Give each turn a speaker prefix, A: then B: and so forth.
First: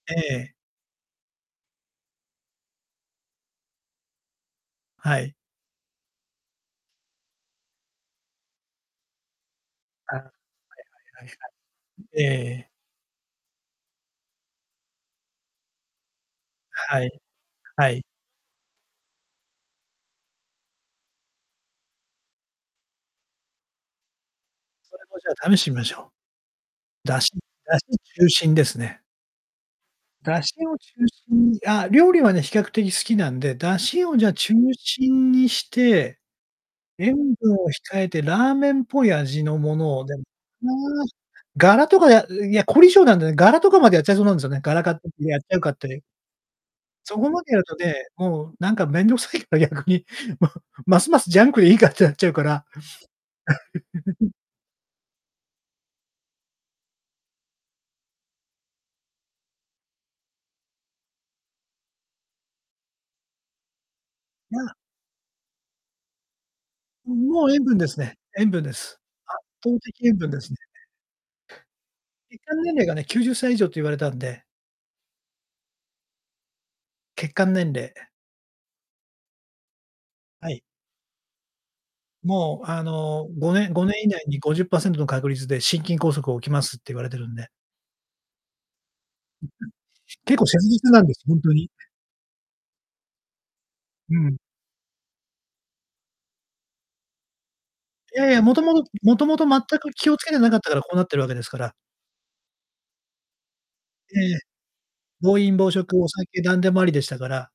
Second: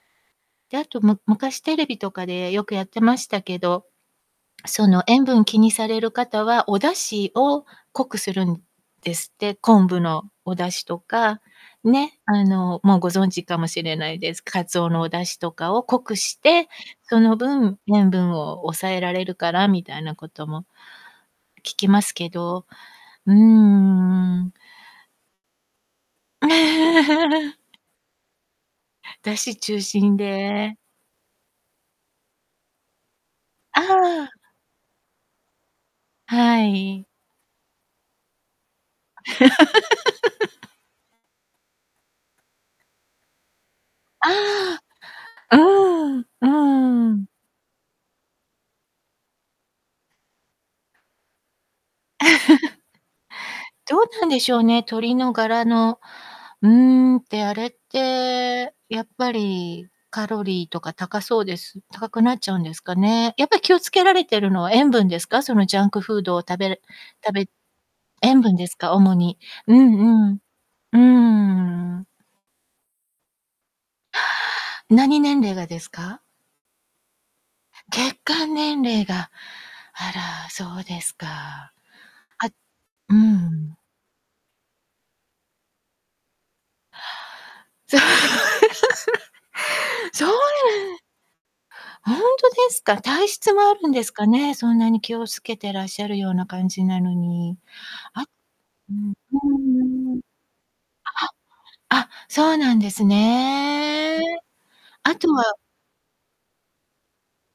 A: ええ。
B: で、あとむ昔テレビとかでよくやってましたけど、その
A: は
B: 塩
A: い。
B: 分気にされる方はお出汁を濃くするんですって。昆布
A: あ、はい
B: のお出汁と
A: はいはいは
B: か、ね、
A: い。え
B: あ
A: え。
B: のもうご存知かもしれないです。カツオのお出汁とかを濃くして、
A: は
B: そ
A: い。
B: の分
A: はい。
B: 塩分を抑えられるからみたいなことも聞きますけど、うーん。
A: それもじゃあ、試してみましょう。出汁 出汁中心ですね。
B: 出汁中心
A: 出汁
B: で
A: を中心に、あ、料理はね、比較的好きなんで、出
B: あ
A: 汁をじゃ
B: あ。
A: あ中心にして、
B: はい。
A: 塩分を控えてラーメンっぽい味のものをでも、ガラとかで、いや、凝り性なんでね、ガラとかまでやっちゃいそうなんですよね、ガ
B: あ
A: ラ買ってやっち
B: あ。
A: ゃうかって
B: うん。う
A: そ
B: ん。
A: こまでやるとね、もうなんかめんどくさいから逆に、もうますますジャンクでいいかってなっちゃうから。
B: どうなん でしょうね、鶏のガラの、うーん、ってあれってやっぱりカロリーとか高そうです。高くなっちゃうんですかね。やっぱり気をつけられてるの
A: ま
B: は
A: あ。
B: 塩分ですか？そのジャンクフードを食べ
A: ん、
B: 食べ
A: もう塩分ですね。
B: 塩
A: 塩
B: 分
A: 分
B: で
A: で
B: すか、
A: す。
B: 主に。
A: 圧
B: う
A: 倒的塩
B: ん
A: 分
B: うん。
A: ですね。
B: うーん。
A: 血管年齢がね、90歳以上と言われたんで。
B: 何年齢がですか？
A: 血管年齢。
B: 血管年齢が。あら、
A: はい。
B: そうですか。あ
A: もうあ
B: う
A: の5年-
B: ん。
A: 5年以内に50%の確率で心筋梗塞起きますって言われてるんで。
B: じゃ。そうな
A: 結構切実な
B: ん
A: んです、ほんとに。
B: ほんとですか？体質もあるんです
A: う
B: か
A: ん。
B: ね。そんなに気をつけてらっしゃるような感じなのに。
A: い
B: あ
A: やいや、元々
B: うん。う
A: 元々全く気
B: ー
A: を
B: ん。
A: つけてなかったからこうなってるわけですから。
B: あ、あ、そうなんですね。
A: ええ。
B: あと
A: 暴
B: は
A: 飲暴食、お酒なんでもありでしたから。